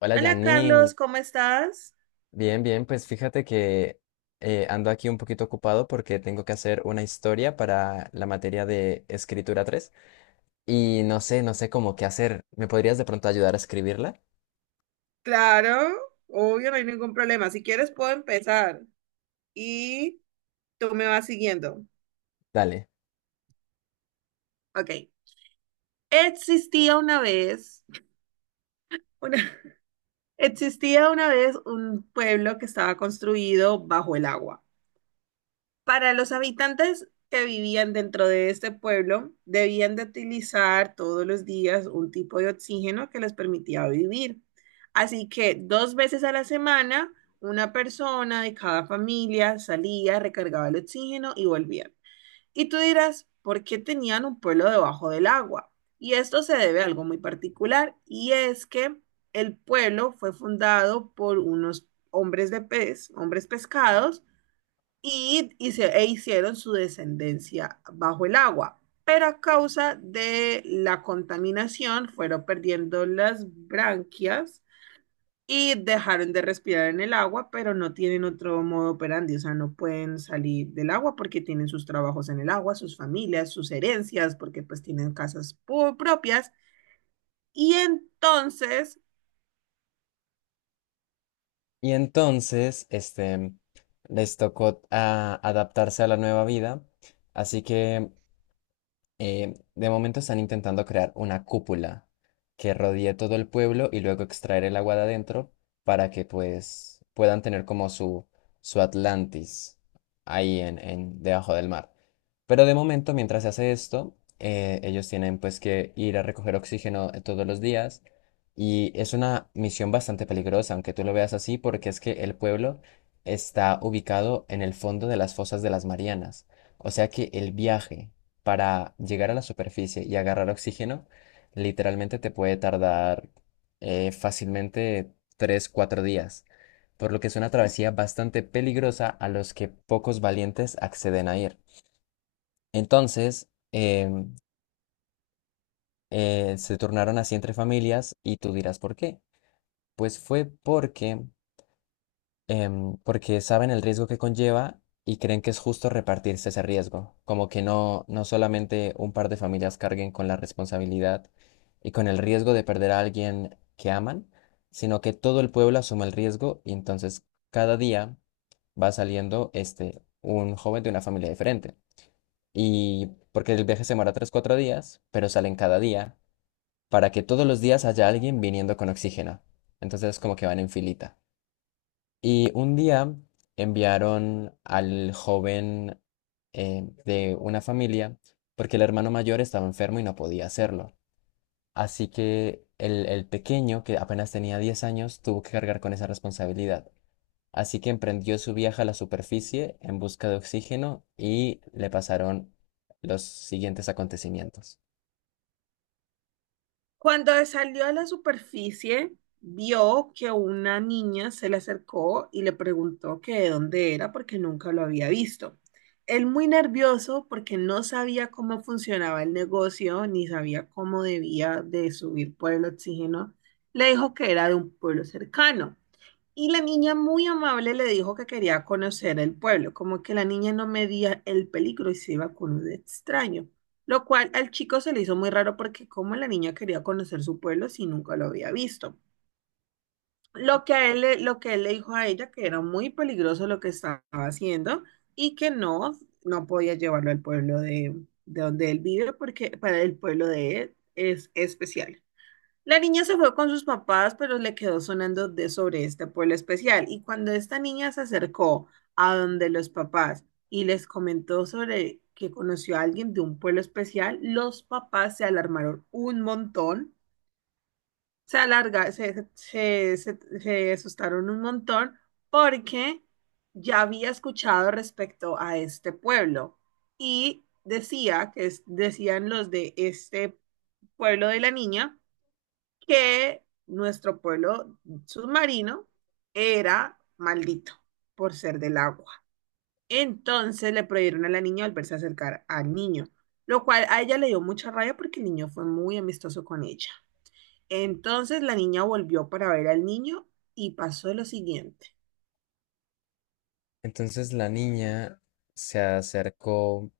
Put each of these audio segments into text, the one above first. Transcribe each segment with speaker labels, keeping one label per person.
Speaker 1: Hola
Speaker 2: Hola
Speaker 1: Janine,
Speaker 2: Carlos, ¿cómo estás?
Speaker 1: bien, bien, pues fíjate que ando aquí un poquito ocupado porque tengo que hacer una historia para la materia de escritura 3 y no sé cómo qué hacer. ¿Me podrías de pronto ayudar a escribirla?
Speaker 2: Claro, obvio, no hay ningún problema. Si quieres, puedo empezar y tú me vas siguiendo.
Speaker 1: Dale.
Speaker 2: Ok. Existía una vez, una- existía una vez un pueblo que estaba construido bajo el agua. Para los habitantes que vivían dentro de este pueblo, debían de utilizar todos los días un tipo de oxígeno que les permitía vivir. Así que dos veces a la semana, una persona de cada familia salía, recargaba el oxígeno y volvía. Y tú dirás, ¿por qué tenían un pueblo debajo del agua? Y esto se debe a algo muy particular, y es que el pueblo fue fundado por unos hombres de pez, hombres pescados, e hicieron su descendencia bajo el agua, pero a causa de la contaminación fueron perdiendo las branquias y dejaron de respirar en el agua, pero no tienen otro modo operandi, o sea, no pueden salir del agua porque tienen sus trabajos en el agua, sus familias, sus herencias, porque pues tienen casas propias. Y entonces
Speaker 1: Y entonces, les tocó adaptarse a la nueva vida, así que de momento están intentando crear una cúpula que rodee todo el pueblo y luego extraer el agua de adentro para que pues puedan tener como su Atlantis ahí en debajo del mar. Pero de momento, mientras se hace esto, ellos tienen pues que ir a recoger oxígeno todos los días y es una misión bastante peligrosa, aunque tú lo veas así, porque es que el pueblo está ubicado en el fondo de las fosas de las Marianas. O sea que el viaje para llegar a la superficie y agarrar oxígeno, literalmente te puede tardar fácilmente 3 4 días, por lo que es una travesía bastante peligrosa a los que pocos valientes acceden a ir. Entonces, se tornaron así entre familias y tú dirás, ¿por qué? Pues fue porque porque saben el riesgo que conlleva y creen que es justo repartirse ese riesgo, como que no, no solamente un par de familias carguen con la responsabilidad y con el riesgo de perder a alguien que aman, sino que todo el pueblo asuma el riesgo y entonces cada día va saliendo este, un joven de una familia diferente. Y porque el viaje se demora 3, 4 días, pero salen cada día para que todos los días haya alguien viniendo con oxígeno. Entonces como que van en filita. Y un día enviaron al joven de una familia porque el hermano mayor estaba enfermo y no podía hacerlo. Así que el pequeño, que apenas tenía 10 años, tuvo que cargar con esa responsabilidad. Así que emprendió su viaje a la superficie en busca de oxígeno y le pasaron los siguientes acontecimientos.
Speaker 2: cuando salió a la superficie, vio que una niña se le acercó y le preguntó que de dónde era porque nunca lo había visto. Él muy nervioso porque no sabía cómo funcionaba el negocio ni sabía cómo debía de subir por el oxígeno, le dijo que era de un pueblo cercano. Y la niña muy amable le dijo que quería conocer el pueblo, como que la niña no medía el peligro y se iba con un extraño, lo cual al chico se le hizo muy raro porque como la niña quería conocer su pueblo si nunca lo había visto. Lo que él le dijo a ella que era muy peligroso lo que estaba haciendo y que no, no podía llevarlo al pueblo de donde él vive porque para el pueblo de él es especial. La niña se fue con sus papás, pero le quedó sonando de sobre este pueblo especial. Y cuando esta niña se acercó a donde los papás y les comentó sobre que conoció a alguien de un pueblo especial, los papás se alarmaron un montón, se alarga, se asustaron un montón porque ya había escuchado respecto a este pueblo y decían los de este pueblo de la niña que nuestro pueblo submarino era maldito por ser del agua. Entonces le prohibieron a la niña volverse a acercar al niño, lo cual a ella le dio mucha rabia porque el niño fue muy amistoso con ella. Entonces la niña volvió para ver al niño y pasó lo siguiente.
Speaker 1: Entonces la niña se acercó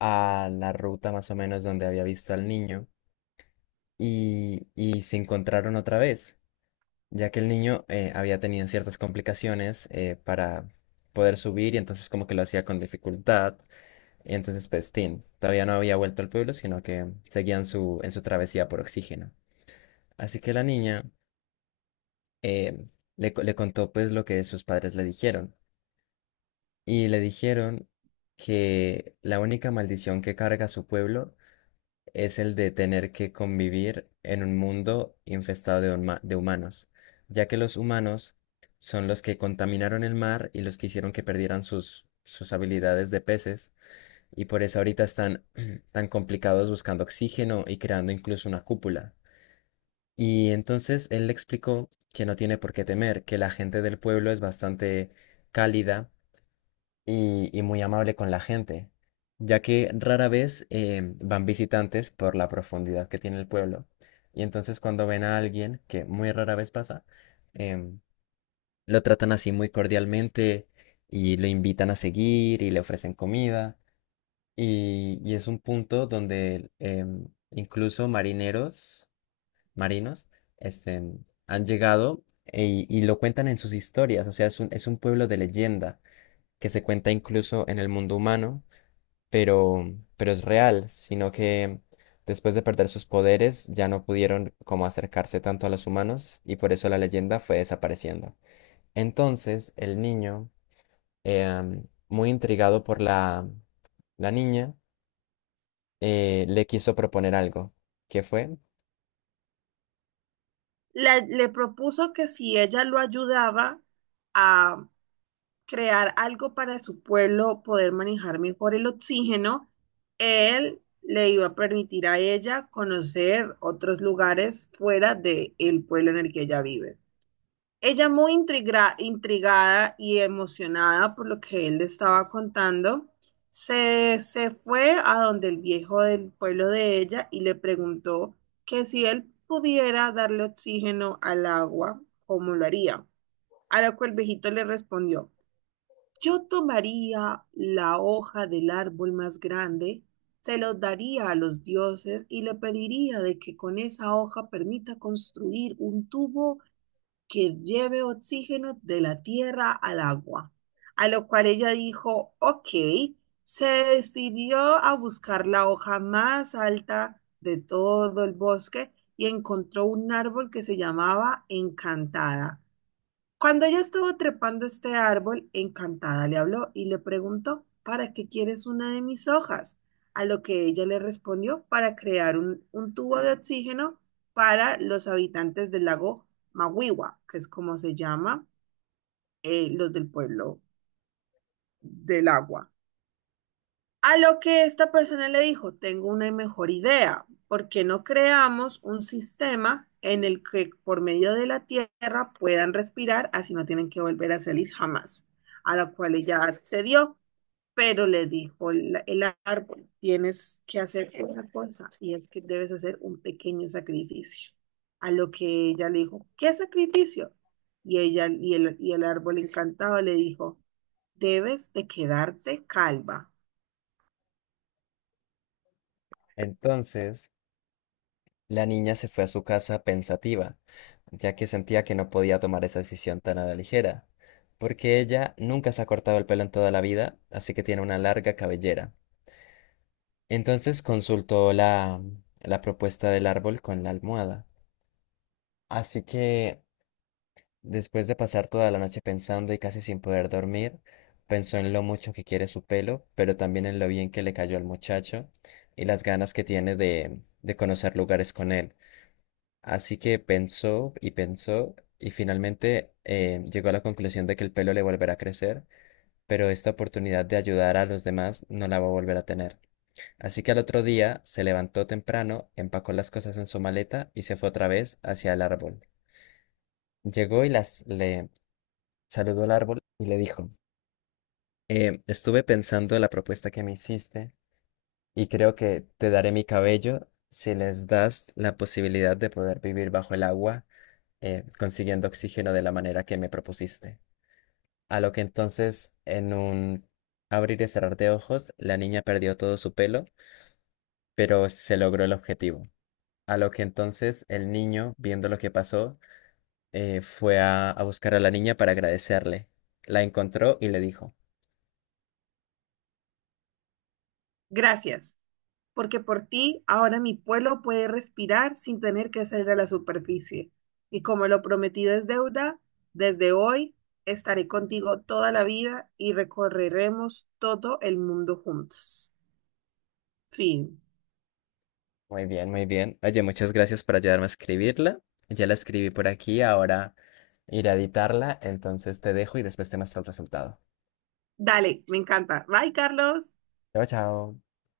Speaker 1: a la ruta más o menos donde había visto al niño y se encontraron otra vez, ya que el niño había tenido ciertas complicaciones para poder subir y entonces como que lo hacía con dificultad. Y entonces pues Tim todavía no había vuelto al pueblo, sino que seguían en su travesía por oxígeno. Así que la niña eh, le contó pues lo que sus padres le dijeron. Y le dijeron que la única maldición que carga su pueblo es el de tener que convivir en un mundo infestado de humanos, ya que los humanos son los que contaminaron el mar y los que hicieron que perdieran sus habilidades de peces, y por eso ahorita están tan complicados buscando oxígeno y creando incluso una cúpula. Y entonces él le explicó que no tiene por qué temer, que la gente del pueblo es bastante cálida y muy amable con la gente, ya que rara vez van visitantes por la profundidad que tiene el pueblo. Y entonces cuando ven a alguien, que muy rara vez pasa, em, lo tratan así muy cordialmente y lo invitan a seguir y le ofrecen comida. Y es un punto donde incluso marineros, marinos, este, han llegado y lo cuentan en sus historias. O sea, es es un pueblo de leyenda que se cuenta incluso en el mundo humano pero, pero es real, sino que después de perder sus poderes ya no pudieron como acercarse tanto a los humanos y por eso la leyenda fue desapareciendo. Entonces el niño, muy intrigado por la niña, le quiso proponer algo. ¿Qué fue?
Speaker 2: Le propuso que si ella lo ayudaba a crear algo para su pueblo, poder manejar mejor el oxígeno, él le iba a permitir a ella conocer otros lugares fuera del pueblo en el que ella vive. Ella muy intrigada y emocionada por lo que él le estaba contando, se fue a donde el viejo del pueblo de ella y le preguntó que si él pudiera darle oxígeno al agua, ¿cómo lo haría? A lo que el viejito le respondió, yo tomaría la hoja del árbol más grande, se los daría a los dioses y le pediría de que con esa hoja permita construir un tubo que lleve oxígeno de la tierra al agua. A lo cual ella dijo, ok, se decidió a buscar la hoja más alta de todo el bosque y encontró un árbol que se llamaba Encantada. Cuando ella estuvo trepando este árbol, Encantada le habló y le preguntó, ¿para qué quieres una de mis hojas? A lo que ella le respondió, para crear un tubo de oxígeno para los habitantes del lago Mawiwa, que es como se llama, los del pueblo del agua. A lo que esta persona le dijo, tengo una mejor idea, ¿por qué no creamos un sistema en el que por medio de la tierra puedan respirar, así no tienen que volver a salir jamás? A la cual ella accedió, pero le dijo el árbol, tienes que hacer una cosa y es que debes hacer un pequeño sacrificio. A lo que ella le dijo, ¿qué sacrificio? Y el árbol encantado le dijo, debes de quedarte calva.
Speaker 1: Entonces la niña se fue a su casa pensativa, ya que sentía que no podía tomar esa decisión tan a la ligera. Porque ella nunca se ha cortado el pelo en toda la vida, así que tiene una larga cabellera. Entonces consultó la propuesta del árbol con la almohada. Así que, después de pasar toda la noche pensando y casi sin poder dormir, pensó en lo mucho que quiere su pelo, pero también en lo bien que le cayó al muchacho y las ganas que tiene de conocer lugares con él. Así que pensó y pensó y finalmente llegó a la conclusión de que el pelo le volverá a crecer, pero esta oportunidad de ayudar a los demás no la va a volver a tener. Así que al otro día se levantó temprano, empacó las cosas en su maleta y se fue otra vez hacia el árbol. Llegó y las le saludó al árbol y le dijo, estuve pensando en la propuesta que me hiciste y creo que te daré mi cabello si les das la posibilidad de poder vivir bajo el agua, consiguiendo oxígeno de la manera que me propusiste." A lo que entonces, en un abrir y cerrar de ojos, la niña perdió todo su pelo, pero se logró el objetivo. A lo que entonces el niño, viendo lo que pasó, a buscar a la niña para agradecerle. La encontró y le dijo,
Speaker 2: Gracias, porque por ti ahora mi pueblo puede respirar sin tener que salir a la superficie. Y como lo prometido es deuda, desde hoy estaré contigo toda la vida y recorreremos todo el mundo juntos. Fin.
Speaker 1: muy bien, muy bien. Oye, muchas gracias por ayudarme a escribirla. Ya la escribí por aquí, ahora iré a editarla, entonces te dejo y después te muestro el resultado.
Speaker 2: Dale, me encanta. Bye, Carlos.
Speaker 1: Chao, chao.